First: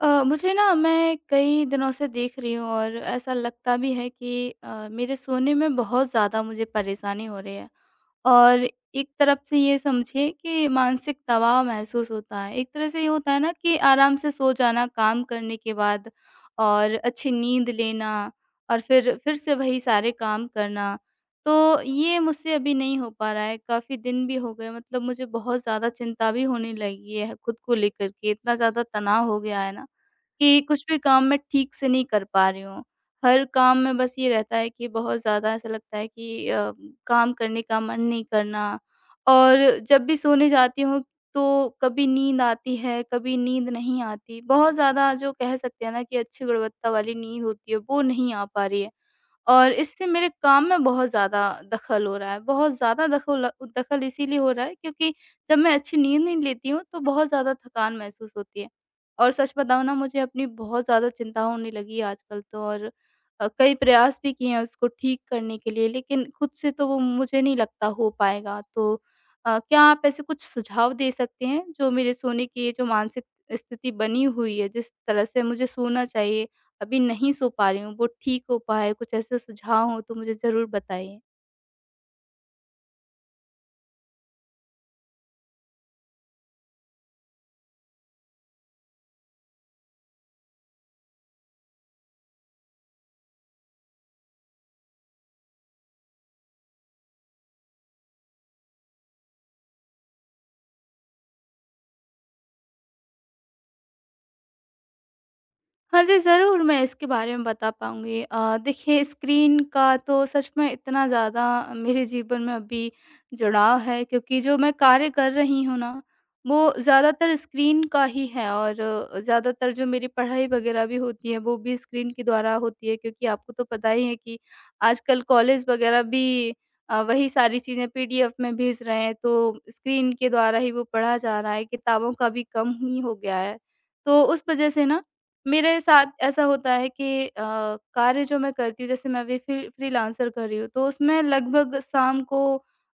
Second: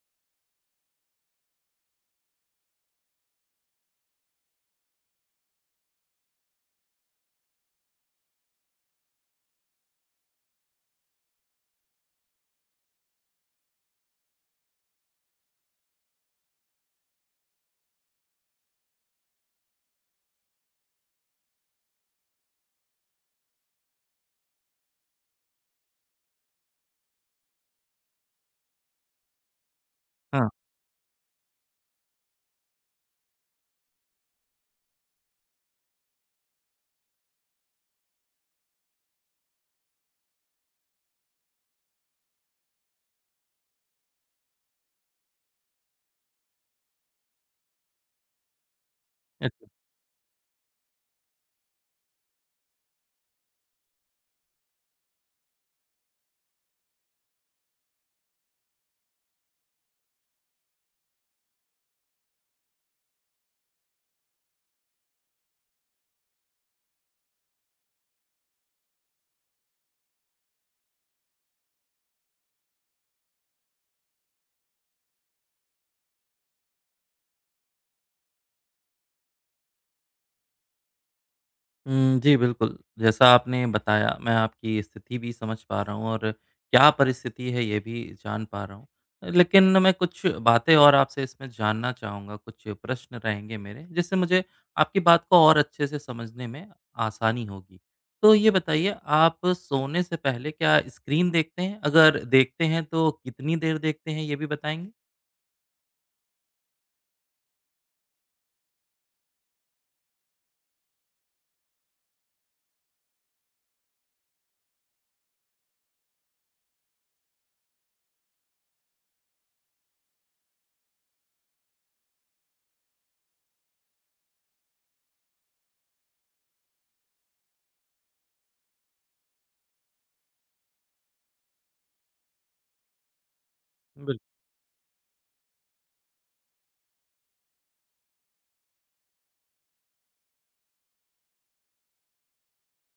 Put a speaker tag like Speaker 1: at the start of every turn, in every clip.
Speaker 1: मुझे ना मैं कई दिनों से देख रही हूँ और ऐसा लगता भी है कि मेरे सोने में बहुत ज़्यादा मुझे परेशानी हो रही है और एक तरफ से ये समझिए कि मानसिक दबाव महसूस होता है। एक तरह से ये होता है ना कि आराम से सो जाना काम करने के बाद और अच्छी नींद लेना और फिर से वही सारे काम करना। तो ये मुझसे अभी नहीं हो पा रहा है, काफ़ी दिन भी हो गए, मतलब मुझे बहुत ज़्यादा चिंता भी होने लगी है खुद को लेकर के, इतना ज़्यादा तनाव हो गया है ना
Speaker 2: हाँ,
Speaker 1: कि कुछ भी काम मैं ठीक से नहीं कर पा रही हूँ। हर काम में बस ये रहता है कि बहुत ज़्यादा ऐसा लगता है कि काम करने का मन नहीं करना, और जब भी सोने जाती हूँ तो कभी नींद आती है, कभी नींद नहीं आती। बहुत ज़्यादा जो कह सकते हैं ना कि अच्छी गुणवत्ता वाली नींद होती है, वो नहीं आ पा रही है।
Speaker 2: अच्छा।
Speaker 1: और इससे मेरे काम में बहुत ज़्यादा दखल हो रहा है। बहुत ज़्यादा दखुल दखल इसीलिए हो रहा है क्योंकि जब मैं अच्छी नींद नहीं लेती हूँ तो बहुत ज़्यादा थकान महसूस होती है। और सच बताऊँ ना, मुझे अपनी बहुत ज़्यादा चिंता होने लगी है आजकल तो, और कई प्रयास भी किए हैं उसको ठीक करने के लिए, लेकिन खुद से तो वो मुझे नहीं लगता हो पाएगा। तो क्या आप ऐसे कुछ सुझाव दे सकते हैं जो मेरे सोने की ये जो मानसिक स्थिति बनी हुई है, जिस तरह से मुझे सोना चाहिए अभी नहीं सो पा रही हूँ, वो ठीक हो पाए, कुछ ऐसे सुझाव हो तो मुझे ज़रूर बताइए।
Speaker 2: जी, बिल्कुल, जैसा आपने बताया मैं आपकी स्थिति भी समझ पा रहा हूँ और क्या परिस्थिति है ये भी जान पा रहा हूँ। लेकिन मैं कुछ बातें और आपसे इसमें जानना चाहूँगा, कुछ प्रश्न रहेंगे मेरे, जिससे मुझे आपकी बात को और अच्छे से समझने में आसानी होगी। तो ये बताइए, आप सोने से पहले क्या स्क्रीन देखते हैं? अगर देखते हैं तो कितनी देर देखते हैं, ये भी बताएँगे?
Speaker 1: हाँ जी, ज़रूर मैं इसके बारे में बता पाऊँगी। देखिए, स्क्रीन का तो सच में इतना ज़्यादा मेरे जीवन में अभी जुड़ाव है क्योंकि जो मैं कार्य कर रही हूँ ना, वो ज़्यादातर स्क्रीन का ही है, और ज़्यादातर जो मेरी पढ़ाई वग़ैरह भी होती है, वो भी स्क्रीन के द्वारा होती है, क्योंकि आपको तो पता ही है कि आजकल कॉलेज वग़ैरह भी वही सारी चीज़ें पीडीएफ में भेज रहे हैं, तो स्क्रीन के द्वारा ही वो पढ़ा जा रहा है, किताबों का भी कम ही हो गया है।
Speaker 2: बिल
Speaker 1: तो उस वज़ह से ना मेरे साथ ऐसा होता है कि कार्य जो मैं करती हूँ, जैसे मैं अभी फ्रीलांसर कर रही हूँ, तो उसमें लगभग शाम को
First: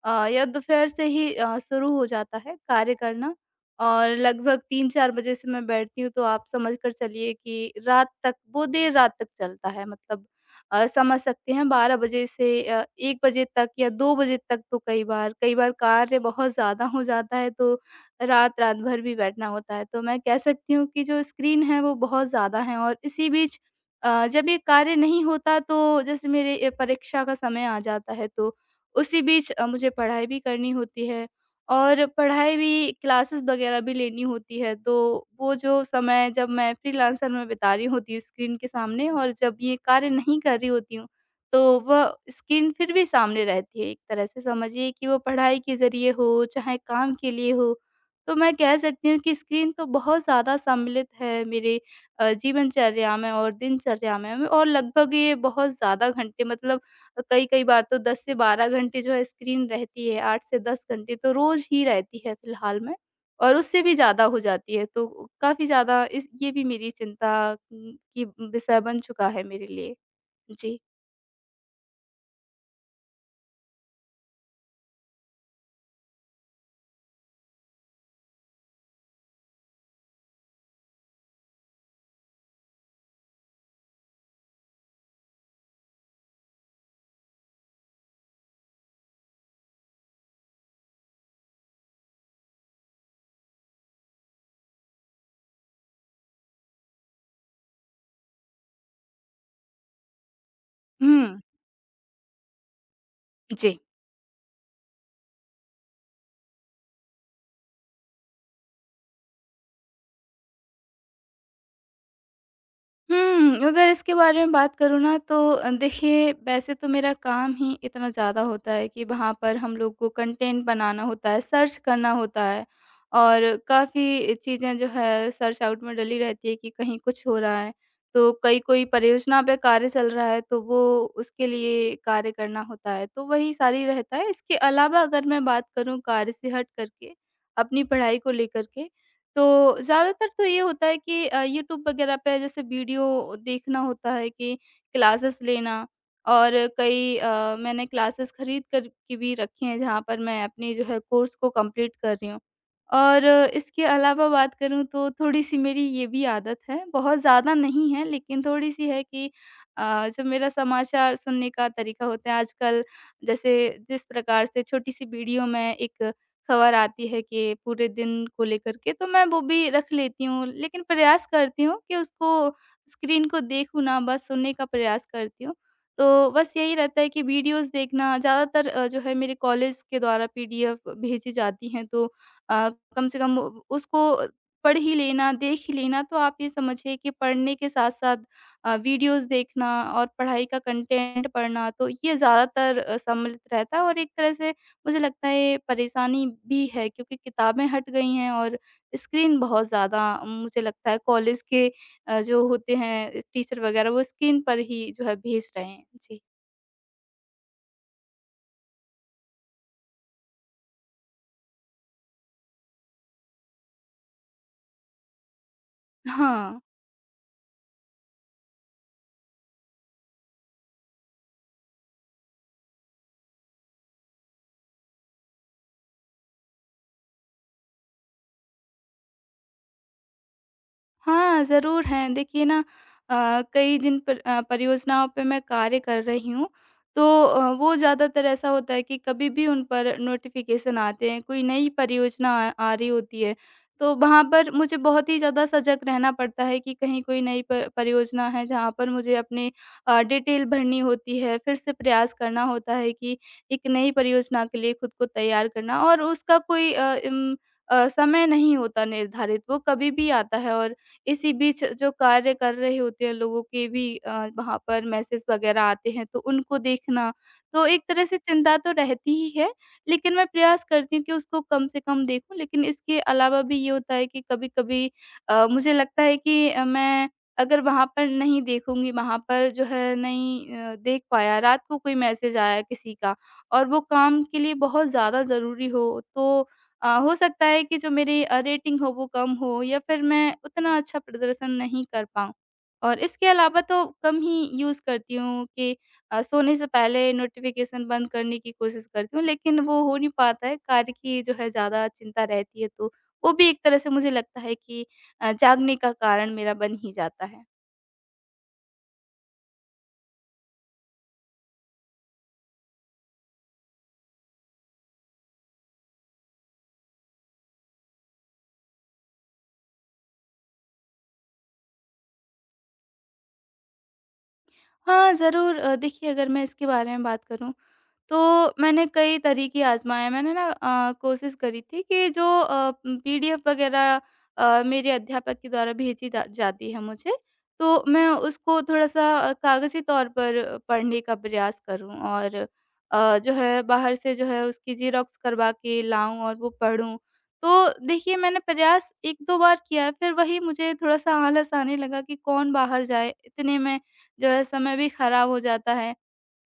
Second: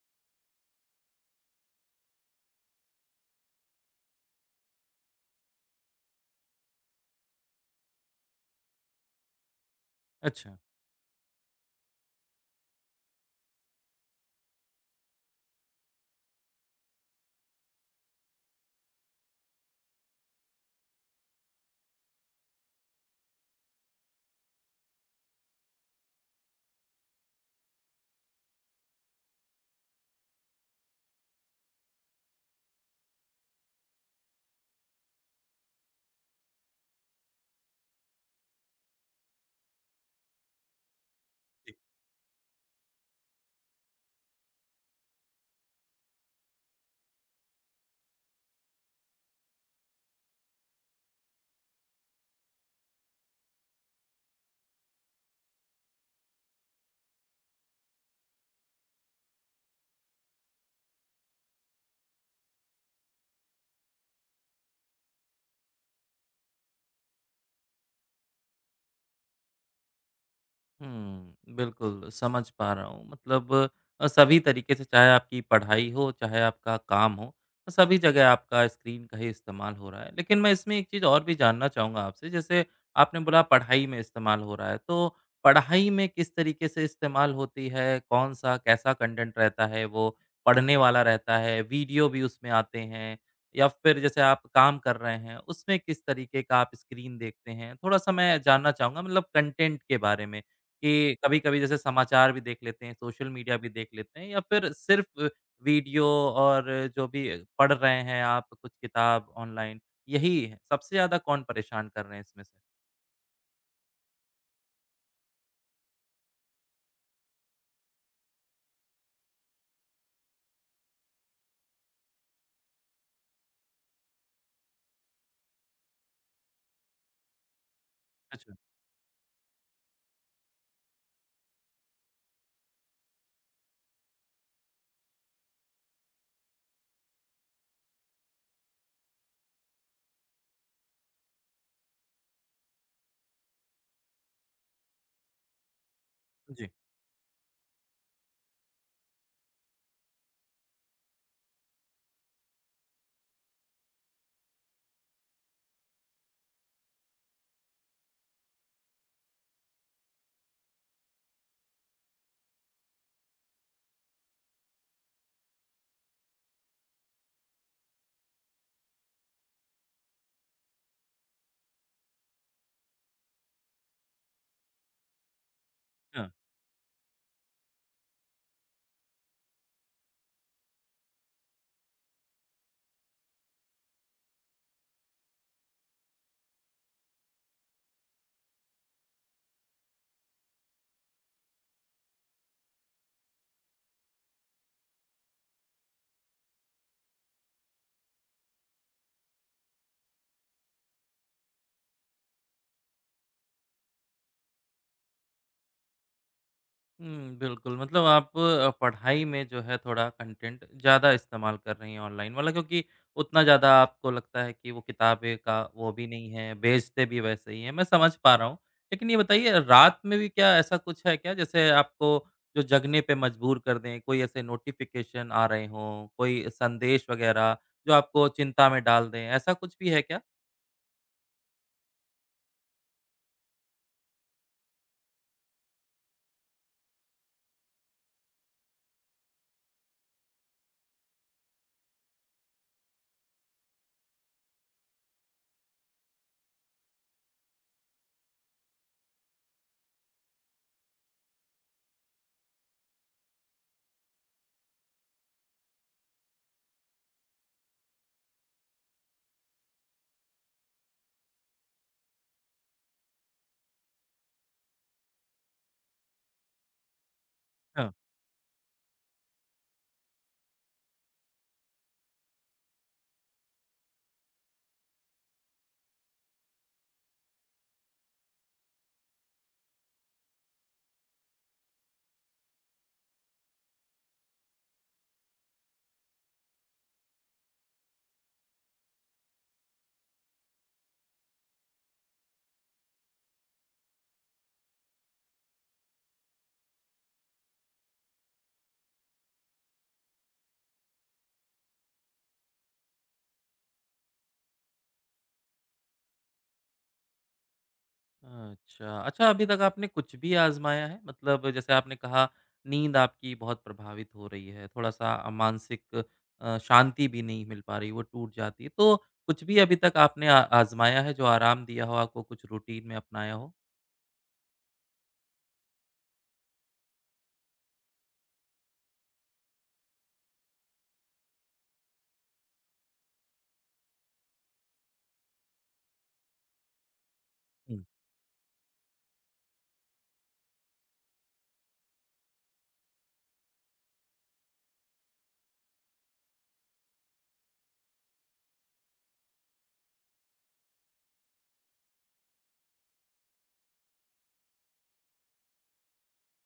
Speaker 1: या दोपहर से ही शुरू हो जाता है कार्य करना, और लगभग 3-4 बजे से मैं बैठती हूँ तो आप समझ कर चलिए कि रात तक, वो देर रात तक चलता है, मतलब
Speaker 2: अच्छा।
Speaker 1: समझ सकते हैं 12 बजे से 1 बजे तक या 2 बजे तक। तो कई बार कार्य बहुत ज़्यादा हो जाता है तो रात भर भी बैठना होता है। तो मैं कह सकती हूँ कि जो स्क्रीन है वो बहुत ज़्यादा है, और इसी बीच जब ये कार्य नहीं होता तो जैसे मेरे परीक्षा का समय आ जाता है तो उसी बीच मुझे पढ़ाई भी करनी होती है, और पढ़ाई भी, क्लासेस वगैरह भी लेनी होती है। तो वो जो समय जब मैं फ्रीलांसर में बिता रही होती हूँ स्क्रीन के सामने, और जब ये कार्य नहीं कर रही होती हूँ, तो वह स्क्रीन फिर भी सामने रहती है। एक तरह से समझिए कि वो पढ़ाई के ज़रिए हो, चाहे काम के लिए हो, तो मैं कह सकती हूँ कि स्क्रीन तो बहुत ज़्यादा सम्मिलित है मेरे जीवनचर्या में और दिनचर्या में, और लगभग ये बहुत ज़्यादा घंटे, मतलब कई कई बार तो 10 से 12 घंटे जो है स्क्रीन रहती है, 8 से 10 घंटे तो रोज़ ही रहती है फ़िलहाल में, और उससे भी ज़्यादा हो जाती है, तो काफ़ी ज़्यादा इस ये भी मेरी चिंता की विषय बन चुका है मेरे लिए। जी।
Speaker 2: बिल्कुल समझ पा रहा हूँ। मतलब सभी तरीके से, चाहे आपकी पढ़ाई हो, चाहे आपका काम हो, सभी जगह आपका स्क्रीन का ही इस्तेमाल हो रहा है। लेकिन मैं इसमें एक चीज़ और भी जानना चाहूँगा आपसे। जैसे आपने बोला पढ़ाई में इस्तेमाल हो रहा है, तो पढ़ाई में किस तरीके से इस्तेमाल होती है? कौन-सा, कैसा कंटेंट रहता है वो? पढ़ने वाला रहता है, वीडियो भी उसमें आते हैं, या फिर जैसे आप काम कर रहे हैं, उसमें किस तरीके का आप स्क्रीन देखते हैं? थोड़ा-सा मैं जानना चाहूँगा, मतलब कंटेंट के बारे में। कि
Speaker 1: हुँ।
Speaker 2: कभी-कभी जैसे समाचार भी देख लेते हैं, सोशल मीडिया भी
Speaker 1: जी।
Speaker 2: देख लेते हैं, या फिर सिर्फ़ वीडियो, और जो भी पढ़ रहे हैं आप, कुछ किताब ऑनलाइन, यही है सबसे ज़्यादा कौन परेशान कर रहे हैं इसमें से?
Speaker 1: अगर इसके बारे में बात करूँ ना तो देखिए, वैसे तो मेरा काम ही इतना ज़्यादा होता है कि वहाँ पर हम लोग को कंटेंट बनाना होता है, सर्च करना होता है, और काफ़ी चीज़ें जो है सर्च आउट में डली रहती है कि कहीं कुछ हो रहा है। तो
Speaker 2: अच्छा।
Speaker 1: कई कोई परियोजना पे कार्य चल रहा है तो वो उसके लिए कार्य करना होता है, तो वही सारी रहता है। इसके अलावा अगर मैं बात करूँ कार्य से हट कर के, अपनी पढ़ाई को लेकर के, तो ज़्यादातर तो ये होता है कि यूट्यूब वगैरह पे जैसे वीडियो देखना होता है कि क्लासेस लेना, और
Speaker 2: जी।
Speaker 1: मैंने क्लासेस खरीद कर के भी रखे हैं जहाँ पर मैं अपनी जो है कोर्स को कंप्लीट कर रही हूँ। और इसके अलावा बात करूँ तो थोड़ी-सी मेरी ये भी आदत है, बहुत ज़्यादा नहीं है लेकिन थोड़ी-सी है कि जो मेरा समाचार सुनने का तरीका होता है आजकल, जैसे जिस प्रकार से छोटी-सी वीडियो में एक खबर आती है कि पूरे दिन को लेकर के, तो मैं वो भी रख लेती हूँ। लेकिन प्रयास करती हूँ कि उसको, स्क्रीन को देखूँ ना, बस सुनने का प्रयास करती हूँ। तो
Speaker 2: हाँ।
Speaker 1: बस यही रहता है कि वीडियोज़ देखना ज़्यादातर, जो है मेरे कॉलेज के द्वारा पीडीएफ भेजी जाती हैं, तो अ, कम से कम उ उसको पढ़ ही लेना, देख ही लेना, तो आप ये समझिए कि पढ़ने के साथ-साथ वीडियोज़ देखना और पढ़ाई का कंटेंट पढ़ना, तो ये ज़्यादातर सम्मिलित रहता है, और एक तरह से मुझे लगता है ये परेशानी भी है क्योंकि किताबें हट गई हैं और स्क्रीन बहुत ज़्यादा, मुझे लगता है कॉलेज के जो होते हैं टीचर वगैरह, वो स्क्रीन पर ही जो है भेज रहे हैं। जी।
Speaker 2: हुँ, बिल्कुल। मतलब आप पढ़ाई में जो है थोड़ा कंटेंट ज़्यादा इस्तेमाल कर रही हैं ऑनलाइन वाला, क्योंकि उतना ज़्यादा आपको लगता है कि वो किताबें का वो भी नहीं है,
Speaker 1: हाँ।
Speaker 2: बेचते भी वैसे ही हैं, मैं समझ पा रहा हूँ। लेकिन ये बताइए, रात में भी क्या ऐसा कुछ है क्या, जैसे आपको जो जगने पे मजबूर कर दें, कोई ऐसे नोटिफ़िकेशन आ रहे हों, कोई संदेश वगैरह जो आपको चिंता में डाल दें, ऐसा कुछ भी है क्या?
Speaker 1: हाँ, ज़रूर हैं। देखिए ना, कई जिन पर परियोजनाओं पे मैं कार्य कर रही हूँ, तो वो ज़्यादातर ऐसा होता है कि कभी भी उन पर नोटिफ़िकेशन आते हैं, कोई नई परियोजना आ आ रही होती है। तो वहाँ पर मुझे बहुत ही ज़्यादा सजग रहना पड़ता है कि कहीं कोई नई प परियोजना है, जहाँ पर मुझे अपनी डिटेल भरनी होती है, फिर से प्रयास करना होता है कि एक नई परियोजना के लिए खुद को तैयार करना, और उसका कोई समय नहीं होता निर्धारित, वो कभी भी आता है, और इसी बीच जो कार्य कर रहे होते हैं लोगों के भी वहाँ पर मैसेज वगैरह आते हैं तो उनको देखना, तो एक तरह से चिंता तो रहती ही है, लेकिन मैं प्रयास करती हूँ कि उसको कम से कम देखूँ। लेकिन इसके अलावा भी ये होता है कि कभी-कभी मुझे लगता है कि मैं अगर वहाँ पर नहीं देखूँगी, वहाँ पर जो है नहीं देख पाया, रात को कोई मैसेज आया किसी का और वो काम के लिए बहुत ज़्यादा ज़रूरी हो, तो हो सकता है कि जो मेरी रेटिंग हो वो कम हो, या फिर मैं उतना अच्छा प्रदर्शन नहीं कर पाऊँ। और इसके अलावा तो कम ही यूज़ करती हूँ कि सोने से पहले नोटिफ़िकेशन बंद करने की कोशिश करती हूँ, लेकिन वो हो नहीं पाता है, कार्य की जो है ज़्यादा चिंता रहती है, तो वो भी एक तरह से मुझे लगता है कि जागने का कारण मेरा बन ही जाता है।
Speaker 2: अच्छा। अच्छा, अभी तक आपने कुछ भी आज़माया है? मतलब जैसे आपने कहा नींद आपकी बहुत प्रभावित हो रही है, थोड़ा-सा मानसिक शांति भी नहीं मिल पा रही, वो टूट जाती है। तो कुछ भी अभी तक आपने आ आज़माया है जो आराम दिया हो आपको, कुछ रूटीन में अपनाया हो?
Speaker 1: हाँ, ज़रूर। देखिए, अगर मैं इसके बारे में बात करूँ तो मैंने कई तरीके आज़माए। मैंने ना कोशिश करी थी कि जो पीडीएफ वगैरह मेरे अध्यापक के द्वारा भेजी जा जाती है मुझे,
Speaker 2: हुँ।
Speaker 1: तो मैं उसको थोड़ा-सा कागज़ी तौर पर पढ़ने का प्रयास करूँ, और जो है बाहर से जो है उसकी ज़ेरॉक्स करवा के लाऊँ और वो पढूँ। तो देखिए मैंने प्रयास 1-2 बार किया है, फिर वही मुझे थोड़ा-सा आलस आने लगा कि कौन बाहर जाए, इतने में जो है समय भी खराब हो जाता है।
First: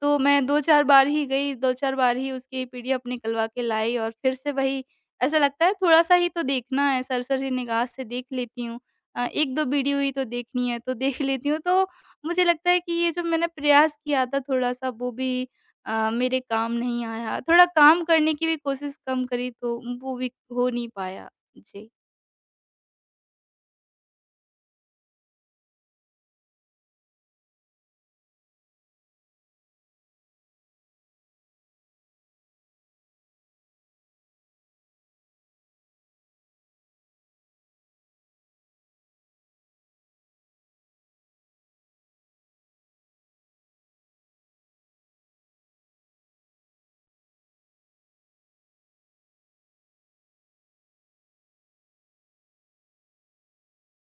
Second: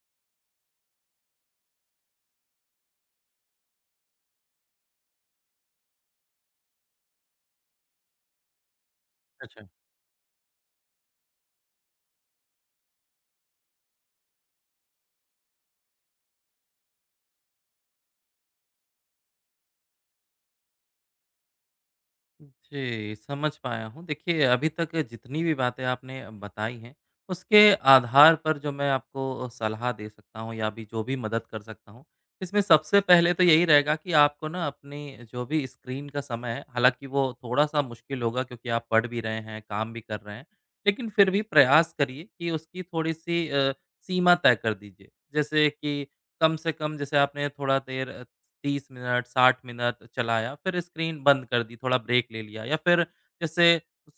Speaker 1: तो मैं 2-4 बार ही गई, 2-4 बार ही उसकी पीडीएफ निकलवा के लाई, और फिर से वही, ऐसा लगता है थोड़ा-सा ही तो देखना है, सरसरी निगाह से देख लेती हूँ। 1-2
Speaker 2: अच्छा।
Speaker 1: वीडियो ही तो देखनी है, तो देख लेती हूँ। तो मुझे लगता है कि ये जो मैंने प्रयास किया था थोड़ा-सा, वो भी मेरे काम नहीं आया। थोड़ा काम करने की भी कोशिश कम करी तो वो भी हो नहीं पाया। जी।
Speaker 2: जी, समझ पाया हूँ। देखिए, अभी तक जितनी भी बातें आपने बताई हैं, उसके आधार पर जो मैं आपको सलाह दे सकता हूँ या अभी जो भी मदद कर सकता हूँ, इसमें सबसे पहले तो यही रहेगा कि आपको ना अपनी जो भी स्क्रीन का समय है, हालाँकि वो थोड़ा-सा मुश्किल होगा क्योंकि आप पढ़ भी रहे हैं, काम भी कर रहे हैं, लेकिन फिर भी प्रयास करिए कि उसकी थोड़ी-सी सीमा तय कर दीजिए। जैसे कि कम से कम जैसे आपने थोड़ा देर 30 मिनट, 60 मिनट चलाया, फिर स्क्रीन बंद कर दी, थोड़ा ब्रेक ले लिया, या फिर जैसे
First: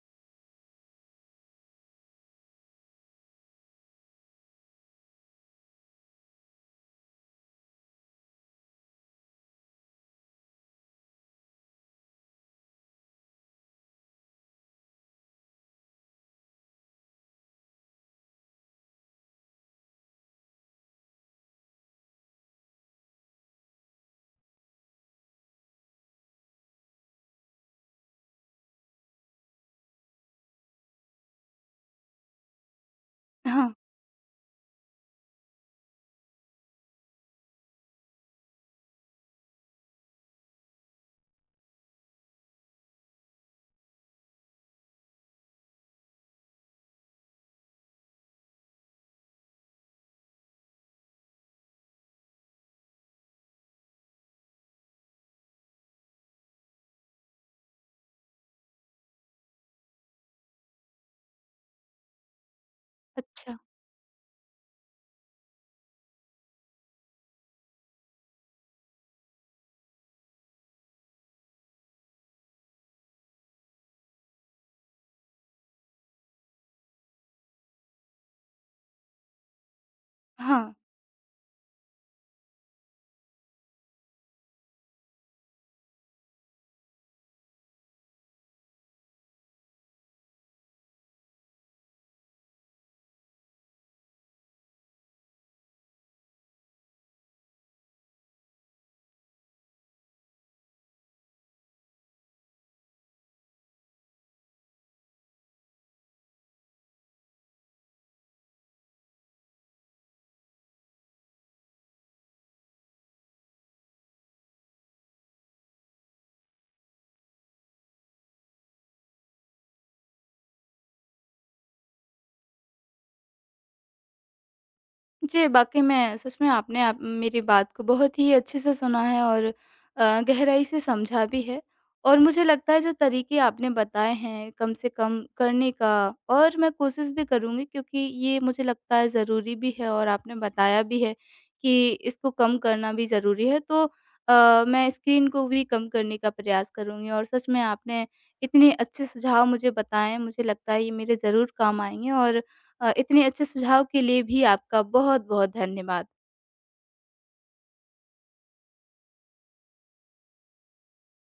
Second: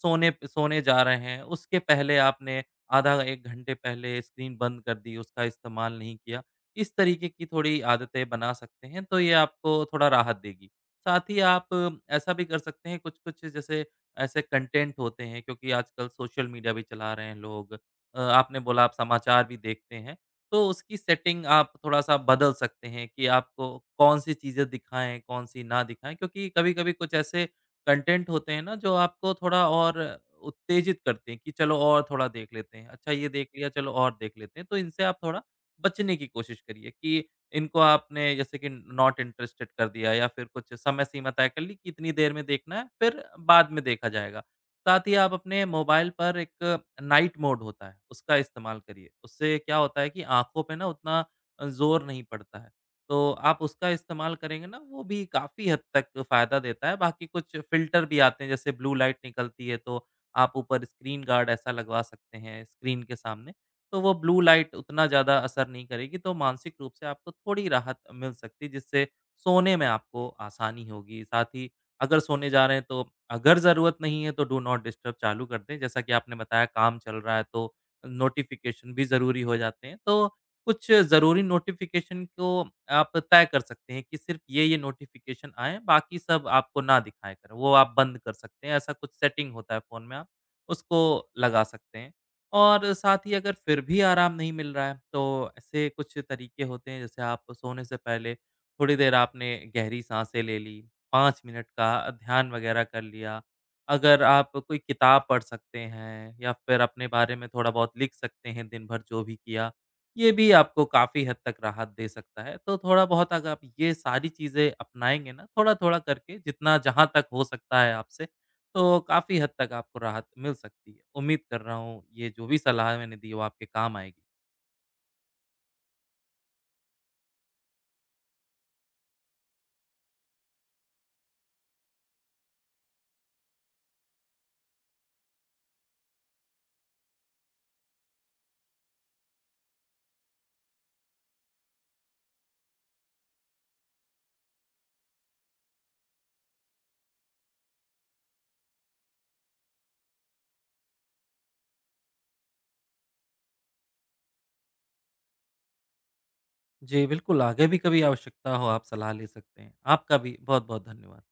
Speaker 2: सोने सोने जा रहे हैं, उसके पहले आपने आधा 1 घंटे पहले स्क्रीन बंद कर दी, उसका इस्तेमाल नहीं किया। इस तरीके की थोड़ी आदतें बना सकते हैं, तो ये आपको थोड़ा राहत देगी। साथ ही आप ऐसा भी कर सकते हैं, कुछ-कुछ जैसे ऐसे कंटेंट होते हैं क्योंकि आजकल सोशल मीडिया भी चला रहे हैं लोग। आपने बोला आप समाचार भी देखते हैं, तो उसकी सेटिंग आप थोड़ा-सा बदल सकते हैं कि आपको कौन-सी चीज़ें दिखाएँ, कौन-सी ना दिखाएँ, क्योंकि कभी-कभी कुछ ऐसे कंटेंट होते हैं ना जो आपको थोड़ा और उत्तेजित करते हैं कि चलो और थोड़ा देख लेते हैं। अच्छा, ये देख
Speaker 1: हाँ,
Speaker 2: लिया, चलो और देख लेते हैं। तो इनसे आप थोड़ा बचने की कोशिश करिए, कि इनको आपने जैसे कि नॉट इंटरेस्टेड कर दिया या फिर कुछ समय सीमा तय कर ली कि इतनी देर में देखना है, फिर बाद में देखा जाएगा। साथ ही आप अपने मोबाइल पर, एक नाइट मोड होता है, उसका इस्तेमाल करिए। उससे क्या होता है कि आँखों पे ना उतना ज़ोर नहीं पड़ता है। तो आप उसका इस्तेमाल करेंगे ना, वो भी काफ़ी हद तक फ़ायदा देता है। बाकी कुछ फ़िल्टर भी आते हैं, जैसे ब्लू लाइट निकलती है, तो आप ऊपर स्क्रीन गार्ड ऐसा लगवा सकते हैं स्क्रीन के सामने।
Speaker 1: अच्छा।
Speaker 2: तो वो ब्लू लाइट उतना ज़्यादा असर नहीं करेगी, तो मानसिक रूप से आपको थोड़ी राहत मिल सकती है, जिससे सोने में आपको आसानी होगी। साथ ही अगर सोने जा रहे हैं, तो अगर ज़रूरत नहीं है तो डू नॉट डिस्टर्ब चालू कर दें। जैसा कि आपने बताया काम चल रहा है, तो नोटिफ़िकेशन भी ज़रूरी हो जाते हैं। तो
Speaker 1: हाँ।
Speaker 2: कुछ ज़रूरी नोटिफ़िकेशन को आप तय कर सकते हैं कि सिर्फ़ ये-ये नोटिफ़िकेशन आएँ, बाकी सब आपको ना दिखाया करें, वो आप बंद कर सकते हैं। ऐसा कुछ सेटिंग होता है फ़ोन में, आप उसको लगा सकते हैं। और साथ ही अगर फिर भी आराम नहीं मिल रहा है, तो ऐसे कुछ तरीके होते हैं, जैसे आप सोने से पहले थोड़ी देर आपने गहरी साँसें ले ली, 5 मिनट का ध्यान वगैरह कर लिया। अगर आप कोई किताब पढ़ सकते हैं, या फिर अपने बारे में थोड़ा बहुत लिख सकते हैं, दिन भर जो भी किया, ये भी आपको काफ़ी हद तक राहत दे सकता है। तो थोड़ा बहुत अगर आप ये सारी चीज़ें अपनाएँगे ना, थोड़ा-थोड़ा करके, जितना जहाँ तक हो सकता है आपसे, तो काफ़ी हद तक आपको राहत मिल सकती है। उम्मीद कर रहा हूँ ये जो भी सलाह मैंने दी वो आपके काम आएगी।
Speaker 1: जी, वाक़ई में सच में आपने आप मेरी बात को बहुत ही अच्छे से सुना है, और गहराई से समझा भी है। और मुझे लगता है जो तरीके आपने बताए हैं कम से कम करने का, और मैं कोशिश भी करूँगी क्योंकि ये मुझे लगता है ज़रूरी भी है, और आपने बताया भी है कि इसको कम करना भी ज़रूरी है। तो मैं स्क्रीन को भी कम करने का प्रयास करूँगी, और सच में आपने इतने अच्छे सुझाव मुझे बताएँ, मुझे लगता है ये मेरे ज़रूर काम आएँगे, और इतने अच्छे सुझाव के लिए भी आपका बहुत-बहुत धन्यवाद।
Speaker 2: जी, बिल्कुल, आगे भी कभी आवश्यकता हो आप सलाह ले सकते हैं। आपका भी बहुत-बहुत धन्यवाद।